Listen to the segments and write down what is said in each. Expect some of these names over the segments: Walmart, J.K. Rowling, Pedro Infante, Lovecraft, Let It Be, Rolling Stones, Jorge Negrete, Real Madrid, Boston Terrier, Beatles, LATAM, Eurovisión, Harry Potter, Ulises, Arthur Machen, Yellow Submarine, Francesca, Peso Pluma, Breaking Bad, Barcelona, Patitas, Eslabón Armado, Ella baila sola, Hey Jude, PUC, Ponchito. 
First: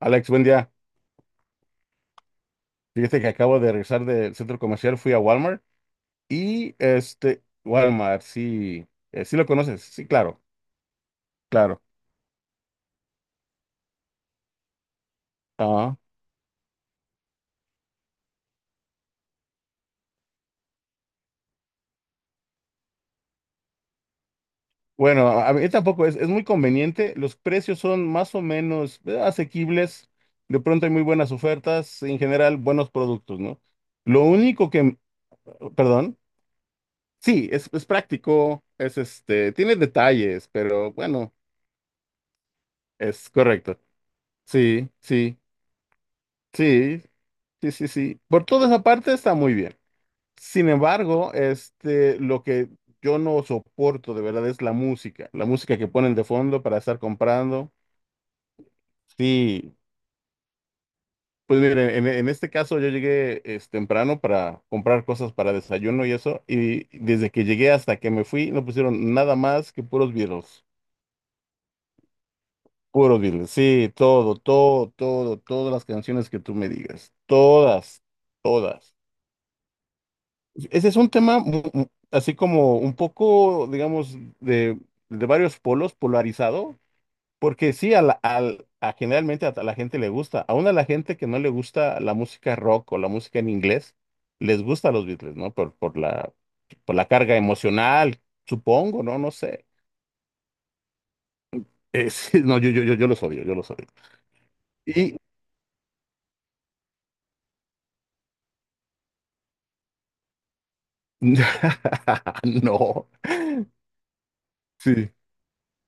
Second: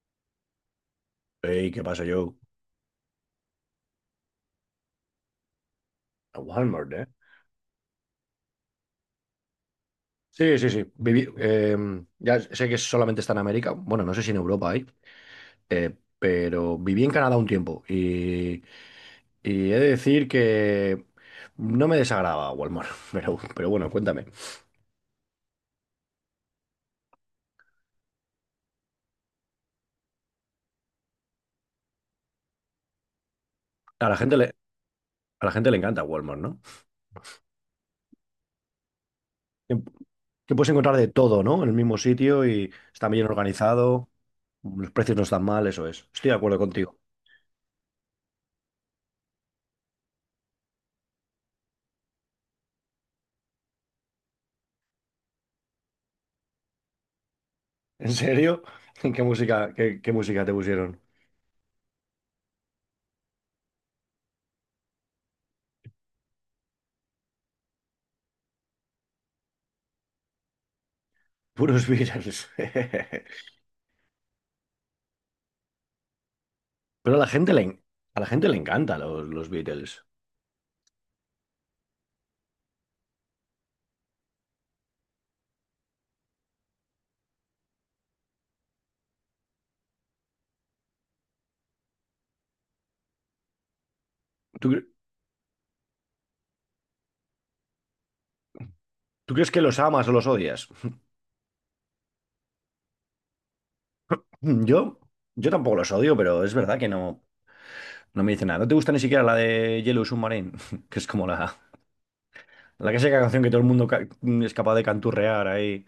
Alex, buen día. Ey, ¿qué pasa, Joe? Fíjate que acabo de regresar del centro comercial, fui a Walmart A y Walmart, ¿eh? Walmart, sí, sí lo conoces, sí, claro, Sí, sí, sí. Claro. Ya sé que solamente está en América. Bueno, no sé si en Europa hay. Ah, Pero viví en Canadá un tiempo. Y he de decir que no me desagrada Walmart. Pero bueno, cuéntame. bueno, a mí tampoco es muy conveniente, los precios son más o menos asequibles, de pronto hay muy buenas ofertas, en general buenos productos, ¿no? A la Lo gente le, único a la gente le encanta perdón, Walmart, ¿no? sí, es práctico, es este, Que, tiene detalles, que puedes pero encontrar de bueno, todo, ¿no? En el mismo sitio y está bien es correcto. organizado. Sí, Los precios no sí. están mal, eso es. Estoy de acuerdo contigo. Sí, sí, sí, sí. Por toda esa parte está muy bien. Sin embargo, este, lo que yo no soporto de verdad es la música que ponen de fondo para estar comprando. ¿En serio? ¿Qué música, Sí, qué qué música te pusieron? pues mire, en este caso yo llegué es, temprano para comprar cosas para desayuno y eso, y desde que llegué hasta que me fui no pusieron nada más que puros Beatles, Puros Beatles. puros Beatles. Sí, todo, todo, todo, todas las canciones que tú me digas, Pero a la gente le, en- todas, a la gente le todas. encanta los Beatles. Ese es un tema así como un poco, digamos, de varios polos polarizado, porque sí, a generalmente a la gente le gusta, aún a la gente que no le gusta la música rock o la música en inglés, les ¿Tú, cre- gusta los Beatles, ¿no? Por la carga emocional, supongo, ¿no? No Tú crees que sé. los amas o los odias? Sí, no, yo los odio, yo los odio. Mm, Yo, Y yo tampoco los odio, pero es verdad que no me dice nada. ¿No te gusta ni siquiera la de Yellow Submarine? Que es como la, la no, clásica canción que todo el mundo es capaz de sí, canturrear ahí.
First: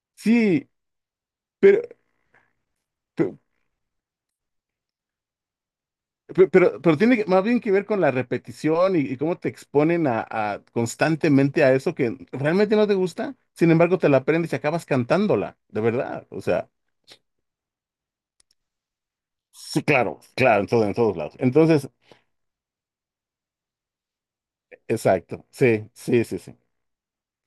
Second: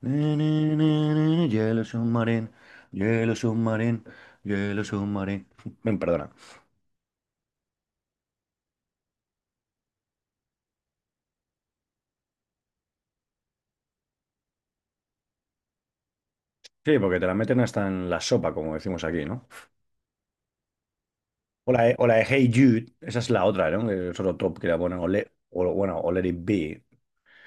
Na, na, sí, na, na, na, pero... Yellow Submarine, Yellow Submarine, Yellow Submarine. Ven, perdona. Pero tiene más bien que ver con la repetición y cómo te exponen a constantemente a eso que realmente no te gusta, sin embargo te la aprendes y acabas cantándola, de verdad. O sea, Sí, porque te la meten hasta en la sopa, como decimos aquí, ¿no? sí, claro, claro, en todo, en todos lados. Entonces, O la de Hey Jude, esa es la otra, ¿no? Que es otro top que la ponen, exacto, sí, bueno, o sí, Let It sí, sí. Be.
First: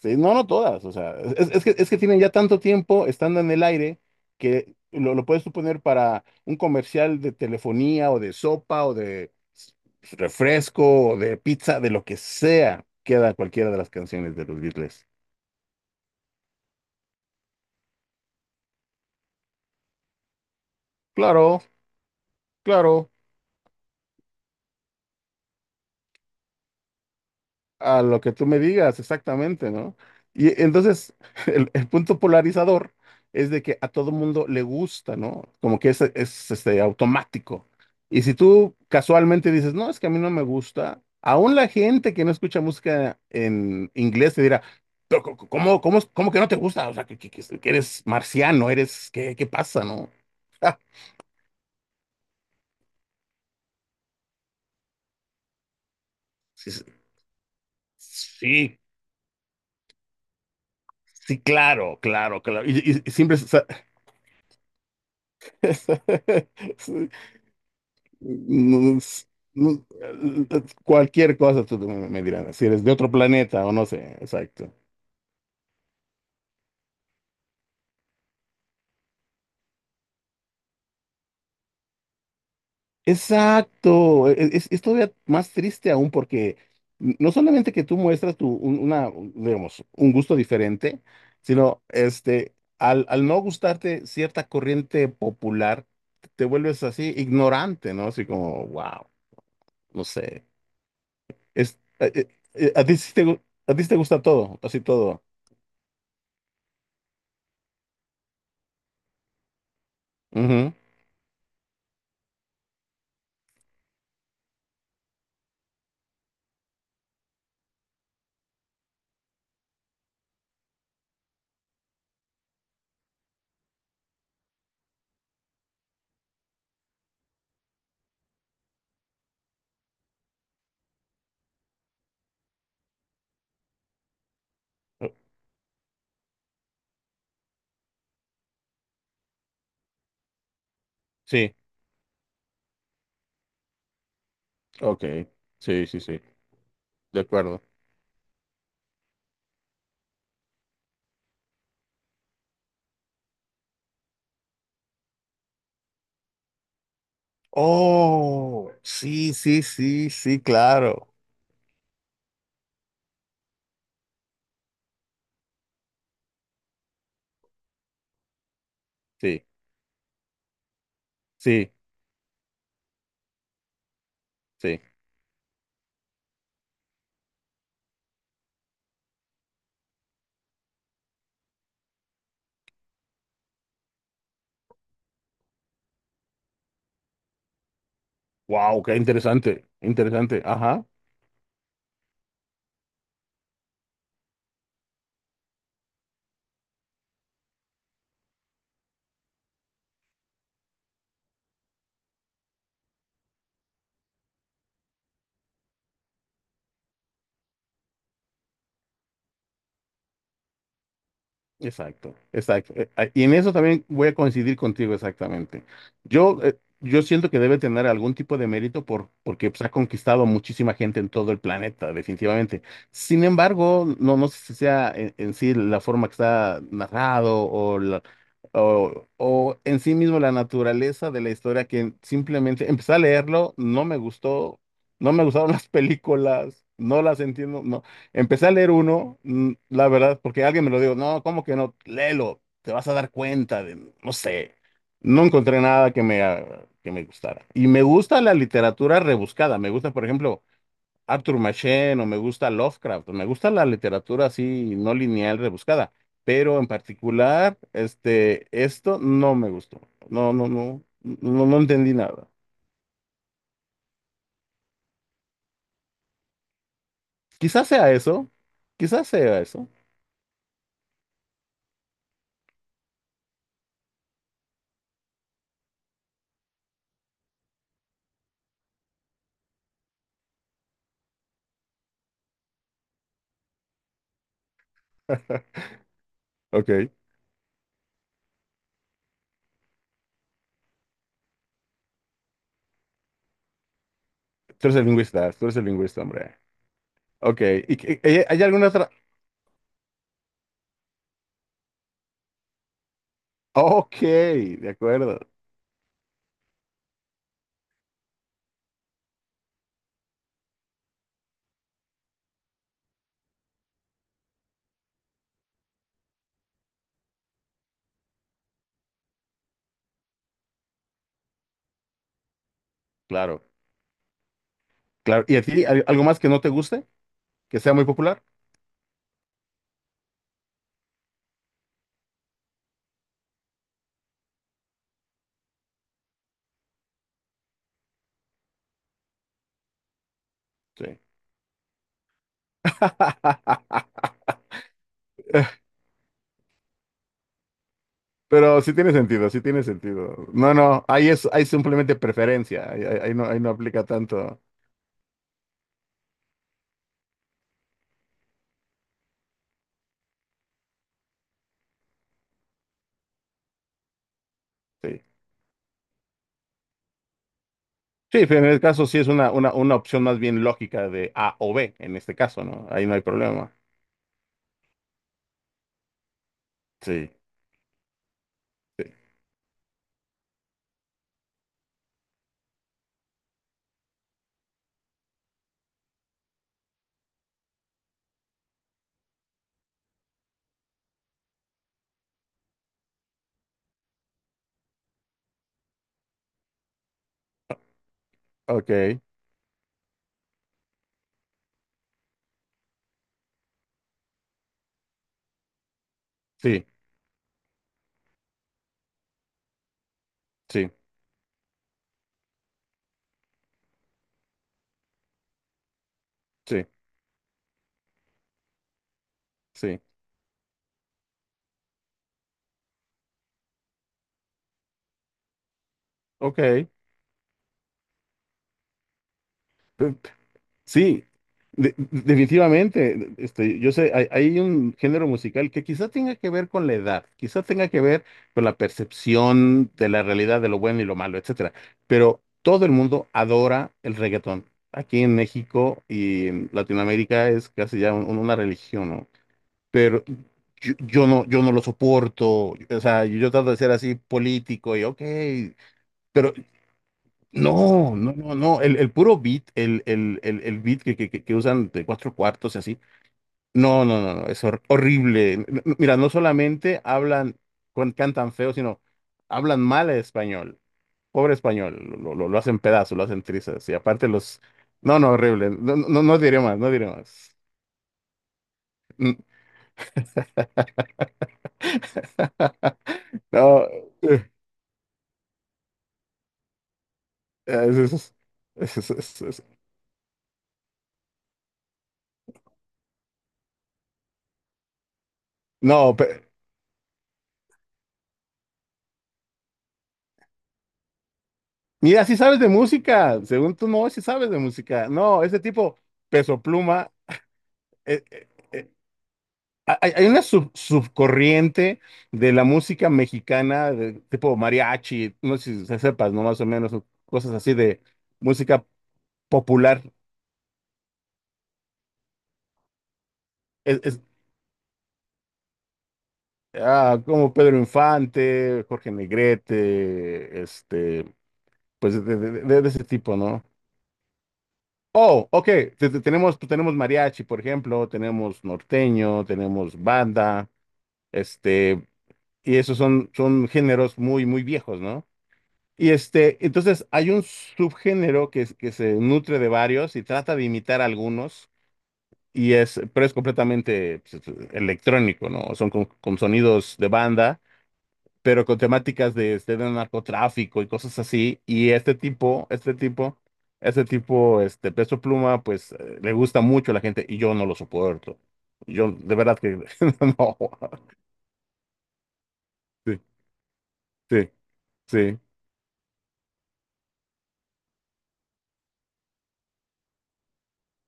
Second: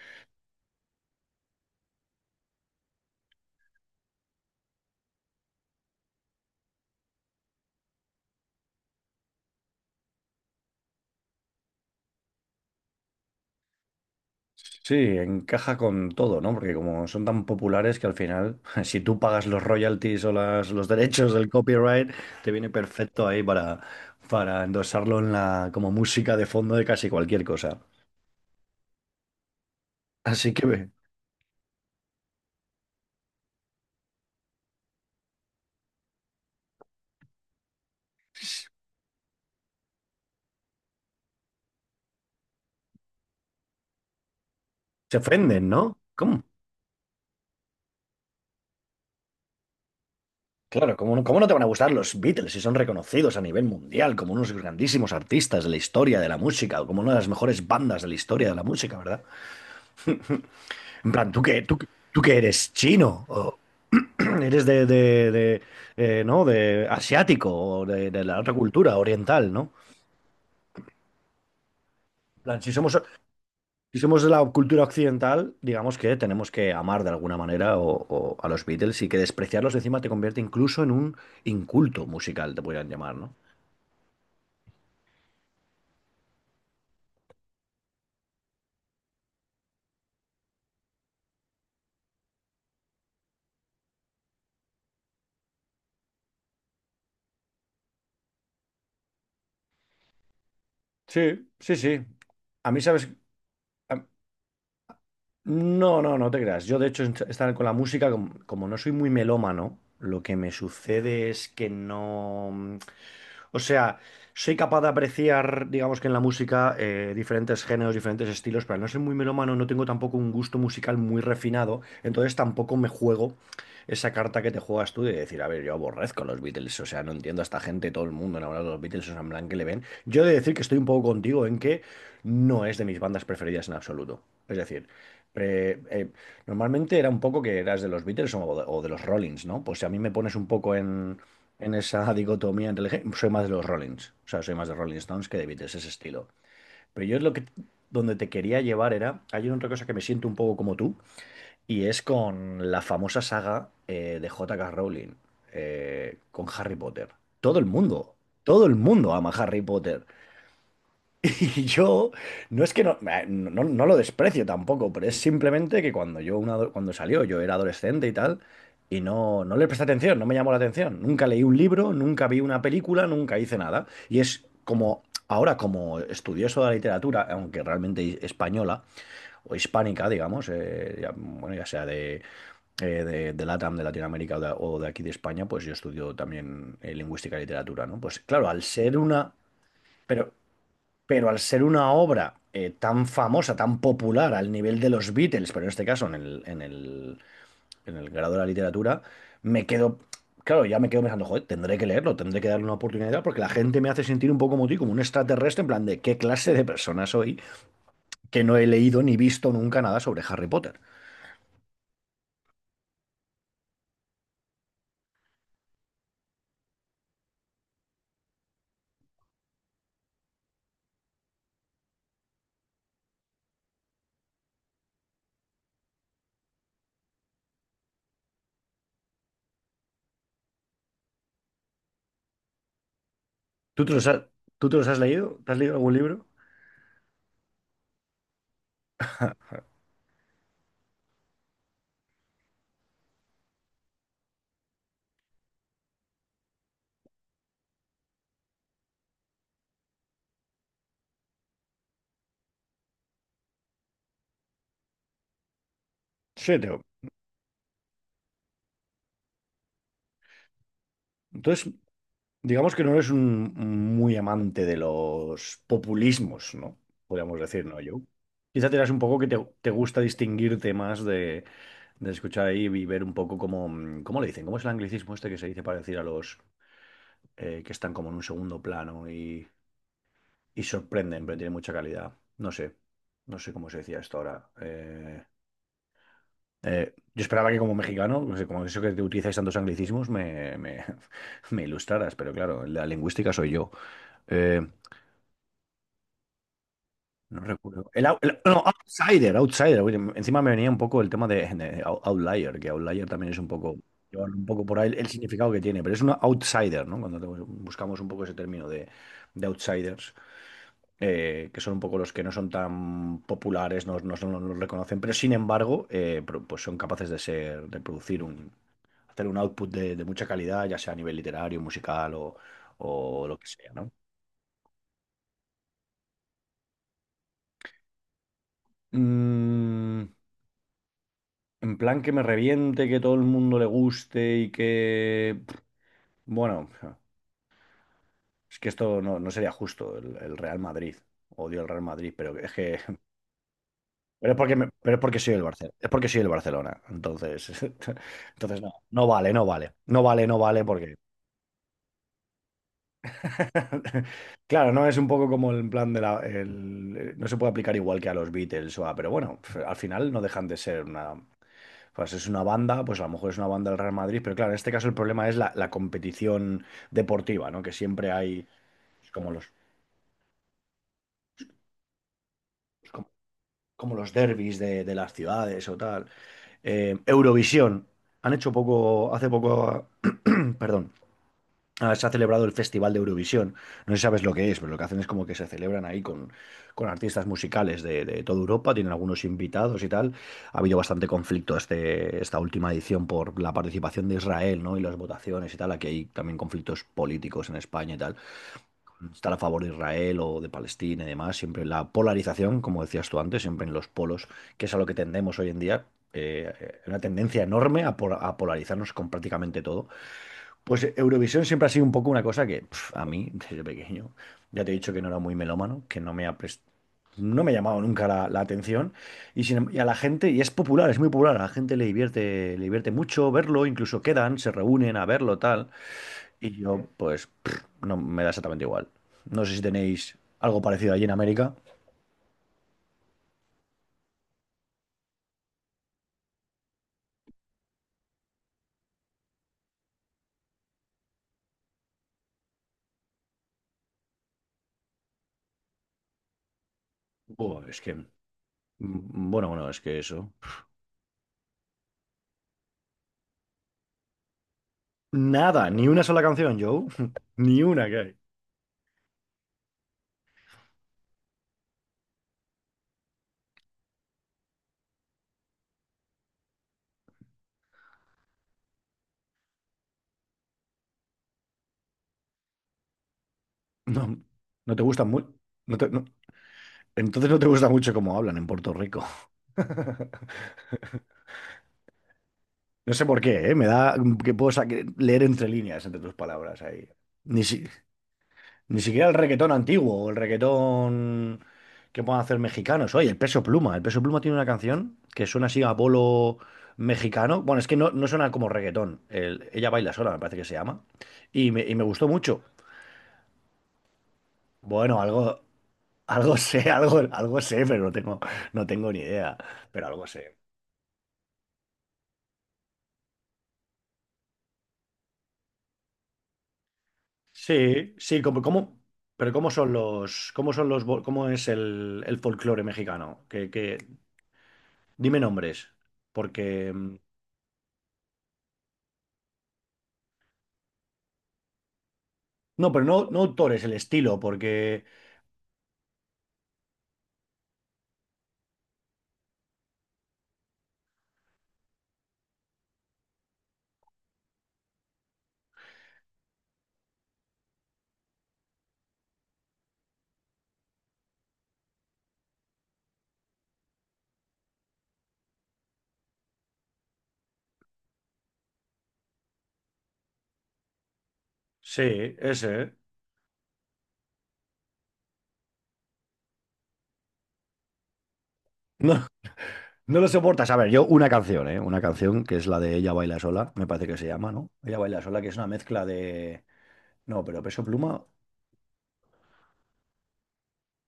Sí, no, no todas, o sea, es que tienen ya tanto tiempo estando en el aire que lo puedes suponer para un comercial de telefonía o de sopa o de refresco o de pizza, de lo que sea, queda cualquiera de las canciones de los Sí, Beatles. encaja con todo, ¿no? Porque como son tan populares que al final, si tú pagas los royalties o los derechos del Claro, copyright, te viene claro. perfecto ahí para endosarlo en como música de fondo de casi cualquier cosa. A lo que tú me digas, exactamente, ¿no? Así Y que ve, entonces, el punto polarizador es de que a todo mundo le gusta, ¿no? Como que automático. Y si tú casualmente dices, no, es que a mí no me gusta, aún la gente que no escucha música en inglés te dirá, se "Pero ofenden, ¿cómo, ¿no? Cómo que ¿Cómo? no te gusta? O sea, que eres marciano, eres, ¿qué, qué pasa, no? Claro, ¿ cómo no te van a gustar los Beatles si son reconocidos a nivel mundial como unos grandísimos artistas de la historia de la Sí, música sí, o como una de las mejores bandas de la historia de la sí, música, ¿verdad? En plan, sí, ¿tú qué, tú, qué- claro, tú qué claro, claro. eres Y chino? siempre... ¿O eres de, ¿no? de asiático o de la otra cultura Mm, s- oriental, ¿no? mm, Cualquier cosa tú me En dirás, plan, si si eres de somos, otro planeta o no si sé, somos de la exacto. cultura occidental, digamos que tenemos que amar de alguna manera o a los Beatles y que despreciarlos encima te convierte incluso en un inculto musical, te podrían llamar, ¿no? Exacto, es todavía más triste aún porque no solamente que tú muestras una, digamos, un gusto diferente, sino este, al no gustarte cierta corriente popular, te vuelves así ignorante, ¿no? Así como, wow, no sé. Sí, sí, Es, sí. ¿A mí, a, ti sabes? sí te, gu- A ti sí te A, gusta todo, así todo. no, no, No te creas. Yo, de hecho, est- estar con la música, com- como, No soy muy melómano, lo que me Ujú. sucede es que no. mm, O sea, soy capaz de apreciar, digamos que en la música, diferentes géneros, diferentes estilos, pero al no soy muy melómano, no tengo tampoco un gusto musical muy refinado, entonces tampoco me juego esa carta que te juegas tú de decir, a ver, yo aborrezco a los Beatles, o sea, no entiendo a esta gente, todo el mundo enamorado de los Beatles, o sea, en plan que le ven. Yo he de decir que estoy un poco contigo en que no es de mis bandas preferidas en absoluto. Es decir, eh, eh, normalmente era un poco que eras de los Beatles o de los Rollins, ¿no? Pues si a mí me pones un poco Sí. en esa dicotomía entre el gé- soy más de los Rollins, o sea, soy más de Rolling Ok, Stones que de Beatles, sí, ese sí, sí, estilo. Pero yo de lo que acuerdo. donde te quería llevar era, hay otra cosa que me siento un poco como tú, y es con la famosa saga de J.K. Rowling, con Harry Potter. Todo el mundo, Todo Oh, el mundo ama sí, Harry sí, Potter. sí, sí, claro. Y yo, no es que no, no lo desprecio tampoco, pero es simplemente que cuando salió, yo era adolescente y tal, y Sí, no le presté atención, no me llamó la atención. Nunca leí un sí, libro, nunca vi una película, nunca hice nada. Y es sí. como, ahora como estudioso de la literatura, aunque realmente española o hispánica, digamos, bueno, ya sea de LATAM, de Latinoamérica o de aquí de España, pues yo estudio también lingüística y literatura, ¿no? Pues claro, al Wow, ser qué una... interesante, Pero interesante. Ajá. pero al ser una obra tan famosa, tan popular al nivel de los Beatles, pero en este caso en el grado de la literatura, me quedo, claro, ya me quedo pensando, joder, tendré que leerlo, tendré que darle una oportunidad porque la gente me hace sentir un poco como ti, como un extraterrestre, en plan de qué clase de persona soy que no he leído ni visto nunca nada sobre Harry Potter. Exacto, exacto. Y en eso también voy a coincidir contigo exactamente. Yo, yo siento que debe tener algún tipo de mérito porque pues, ha conquistado muchísima gente en todo el planeta, definitivamente. Sin embargo, no, no sé si sea en sí la forma que está narrado o en sí mismo la naturaleza de la historia que simplemente empecé a leerlo, ¿Tú no te me los has, gustó, Tú te los has no me leído? gustaron ¿Te has las leído algún libro? películas, no las entiendo, no. Empecé a leer uno, la verdad, porque alguien me lo dijo, no, ¿cómo que no? Léelo, te vas a dar cuenta de, no sé, no encontré nada que me gustara. Y me gusta la literatura rebuscada, me gusta, por ejemplo, Arthur Machen o me gusta Lovecraft, me gusta la literatura así, no lineal, rebuscada, Sí, pero en Teo. particular, este, esto no me gustó, no, no, no, no, no Entonces, entendí nada. digamos que no eres un muy amante de los populismos, ¿no? Podríamos decir, Quizás ¿no, sea Joe? eso, Quizá te das un quizás poco que sea te eso. gusta distinguirte más de escuchar ahí y ver un poco cómo, cómo le dicen, cómo es el anglicismo este que se dice para decir a los que están como en un segundo plano y sorprenden, pero tienen mucha calidad. No sé cómo se decía esto ahora. Ok, Yo esperaba que como mexicano, no sé, como eso que te utilizáis tantos anglicismos, me ilustraras, pero claro, la lingüística soy yo. Eh, tú eres el lingüista, tú eres el lingüista, hombre. No Ok, recuerdo. El, ou- el- ¿hay no, alguna otra? Outsider, Outsider. Oye, encima me venía un poco el tema de Outlier, que Outlier también es un poco, Ok, llevar un poco de por ahí el acuerdo, significado que tiene, pero es una Outsider, ¿no? Cuando te- buscamos un poco ese término de Outsiders, que son un poco los que no son tan populares, no los reconocen, pero sin embargo, pues son capaces de ser, de producir hacer un output de mucha calidad, ya sea a nivel literario, musical o lo claro, que sea, ¿no? claro. ¿Y a ti algo más que no te guste? ¿Que sea muy popular? Mm, En plan que me reviente, que todo el mundo le guste y que... pff, bueno, es que esto no sería justo, el Real Madrid. Sí. Odio el Real Madrid, pero es que... Pero es porque soy el Barcelona. Es porque soy el Barcelona. Entonces, entonces Pero sí tiene sentido, sí no tiene vale. No sentido. vale, no No, vale no, porque... ahí es, ahí simplemente preferencia, ahí no aplica tanto. Claro, no es un poco como el plan de la... no se puede aplicar igual que a los Beatles o a... Pero bueno, al final no dejan de ser una... Pues es una banda, pues a lo mejor es una banda del Real Madrid, pero claro, en este caso el Sí, problema es la competición deportiva, ¿no? Que siempre sí, pero en hay el caso sí es pues, como los, una opción más bien lógica de A o B, en este caso, ¿no? Ahí pues, no hay como, problema. como los derbis de las ciudades o tal. Sí, Eurovisión. Sí. Hace poco, perdón, ah, se ha celebrado el Festival de Eurovisión. No sé si sabes lo que es, pero lo que hacen es como que se celebran ahí con artistas musicales de toda Europa, tienen algunos invitados y tal. Ha habido bastante conflicto este, esta última edición por la participación de Israel, ¿no? Y las votaciones y tal. Aquí hay también conflictos políticos en España y tal. Ok, Estar a favor de Israel o de Palestina y demás. Siempre la polarización, como decías tú antes, siempre en los polos, que es a lo que tendemos hoy en día. Sí, Una tendencia enorme a polarizarnos con prácticamente todo. sí, Pues Eurovisión siempre ha sido un poco una cosa que pf, a mí, desde pequeño, ya te he dicho que no era muy melómano, que no me ha pres- sí, no me ha llamado nunca la atención. Y, sin em- Y sí. a la gente, y es popular, es muy popular, a la gente le divierte mucho verlo, incluso quedan, se reúnen a verlo, tal. Y Ok. yo, pues, pf, no me da exactamente igual. No sé si tenéis algo parecido allí Sí, en América. Definitivamente. Este, yo sé, hay un género musical que quizá tenga que ver con la edad, quizá tenga que ver con la percepción de la realidad de lo bueno y lo malo, etcétera. Pero todo el mundo adora el reggaetón. Aquí en México y en Latinoamérica es Buah, casi es ya que, mm, una religión, ¿no? bueno, Bueno, es que Pero eso. yo no, yo no lo soporto. O sea, yo trato de ser así político y ok, Nada, ni una sola pero canción, Joe. Ni una no, que no, hay. no, no. El puro beat, el beat que usan de cuatro cuartos y así. No, no, no, no. Es horrible. Mira, no solamente hablan, cantan feo, sino hablan mal el español. Pobre español. Lo hacen pedazos, lo hacen trizas. Y aparte No, los. no te No, gustan no, mucho. horrible. No, no, no diré más, no diré Entonces más. no te gusta mucho cómo hablan en Puerto Rico. Mm. No sé por qué, ¿eh? Me No. da eh, que puedo sa- que leer entre líneas, entre tus palabras ahí. Ni, si- es- es- Ni es- es- siquiera el es- es- reggaetón antiguo o el reggaetón que puedan hacer mexicanos. Oye, el Peso Pluma. El Peso Pluma tiene una canción que suena así a No, polo mexicano. Bueno, es que no suena como reggaetón. El- ella baila sola, me parece que se llama. Y me mira, gustó sí sabes mucho. de música, según tú no, sí sabes de música. Bueno, No, ese tipo, algo Peso sé, Pluma, algo sé, pero eh, eh, no eh, tengo ni idea. Pero hay, hay algo una sé. Subcorriente de la música mexicana, de tipo mariachi, no sé si sepas, ¿no? Más o menos, o cosas así de Sí, sí, como, música como, pero ¿cómo son popular. los, cómo es el folclore mexicano? Es, es- Dime nombres, porque Como Pedro Infante, Jorge Negrete, este, pues de no, ese pero no, tipo, no ¿no? autores, el estilo, porque Oh, ok, tenemos, tenemos mariachi, por ejemplo, tenemos norteño, tenemos banda. Este, y esos son, son géneros muy, muy viejos, ¿no? Y este, entonces hay un subgénero que se nutre de varios y trata de imitar algunos, y es, pero es completamente pues, electrónico, ¿no? Son con sonidos de banda, pero con temáticas de, este, de narcotráfico y cosas así. Sí, ese, Este Peso Pluma, pues le gusta mucho a la gente y yo no lo soporto. Yo, no, de verdad que no lo no. soportas. A ver, yo una canción, ¿eh? Una canción que es la de Ella Sí, baila sola, me parece que se sí, llama, ¿no? Ella baila sí. sola, que es una mezcla de, no, pero Peso Pluma,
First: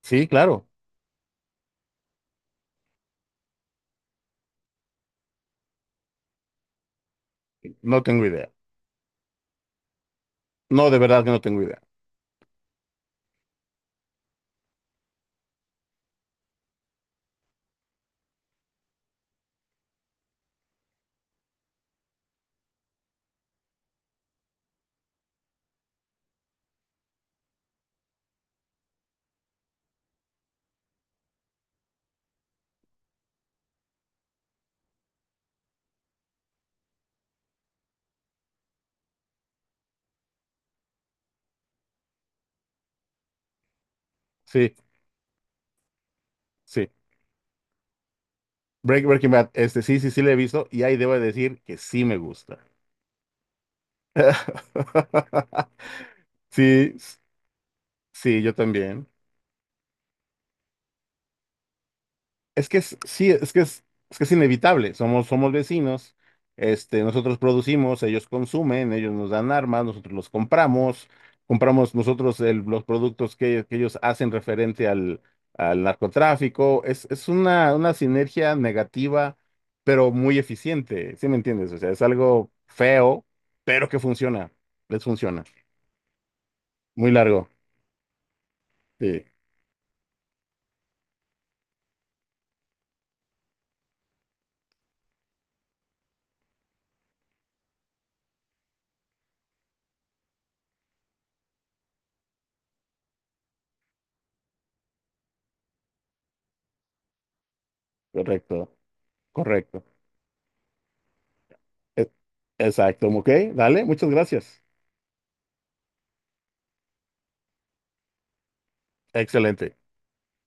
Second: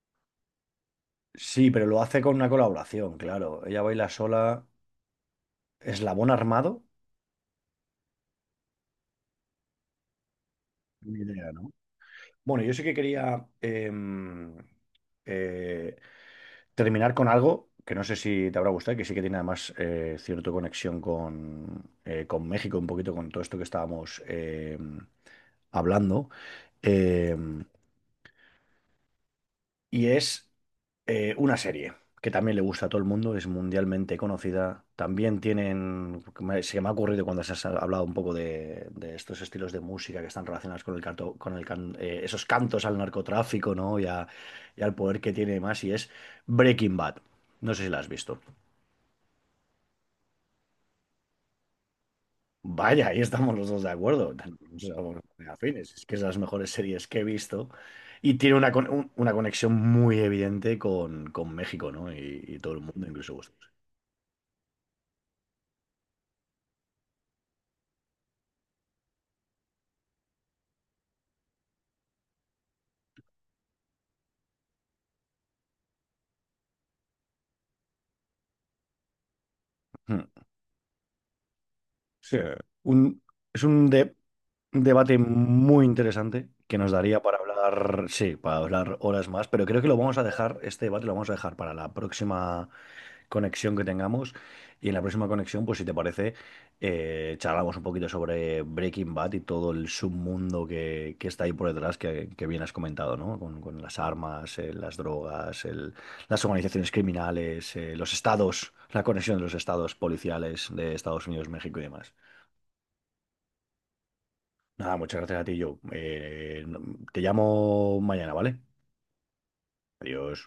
Sí, claro. sí, pero lo hace con una colaboración, claro. Ella baila sola, ¿Eslabón Armado? No tengo idea. No, de Ni verdad que no idea, tengo ¿no? idea. Bueno, yo sí que quería eh, terminar con algo que no sé si te habrá gustado, que sí que tiene además cierta conexión con México, un poquito con todo esto que estábamos hablando. Em, y es una serie que también le gusta a todo el mundo, es mundialmente conocida. También tienen, se me ha ocurrido cuando se ha hablado un poco de estos estilos de música que están relacionados con el canto, esos cantos al narcotráfico, ¿no? Sí, Y al poder que tiene más, y es sí. Breaking Bad. No sé si la has visto. Breaking Bad, este sí, sí, sí le he visto y ahí debo decir que sí me gusta. Vaya, ahí estamos los dos de acuerdo. Somos muy afines. Es que es de las mejores Sí, series que he visto. Y sí, yo tiene también. Una conexión muy evidente con México, ¿no? Y Es todo que el es, mundo, sí, incluso vosotros. Es que es inevitable. Somos, somos vecinos, este, nosotros producimos, ellos consumen, ellos nos dan armas, nosotros los compramos, compramos nosotros los productos que ellos hacen referente al narcotráfico. Una sinergia negativa, pero Mm. muy eficiente. ¿Sí me entiendes? O sea, es Sí, algo un- feo, es un, pero que de- funciona. un Les debate funciona. muy interesante que nos Muy daría para largo. hablar, sí, para hablar Sí, horas más, pero creo que lo vamos a dejar, este debate lo vamos a dejar para la próxima, conexión que tengamos. Y en la próxima conexión, pues si te parece, charlamos un poquito sobre Breaking Bad y todo el submundo que está ahí por detrás, que bien has comentado, ¿no? Con las armas, las drogas, las organizaciones criminales, los estados, correcto, la conexión de los correcto. estados policiales de Estados Unidos, México y E- demás. Exacto, ok, dale, muchas gracias. Nada, muchas gracias a ti, Joe. Te llamo mañana, ¿vale? Excelente. Adiós.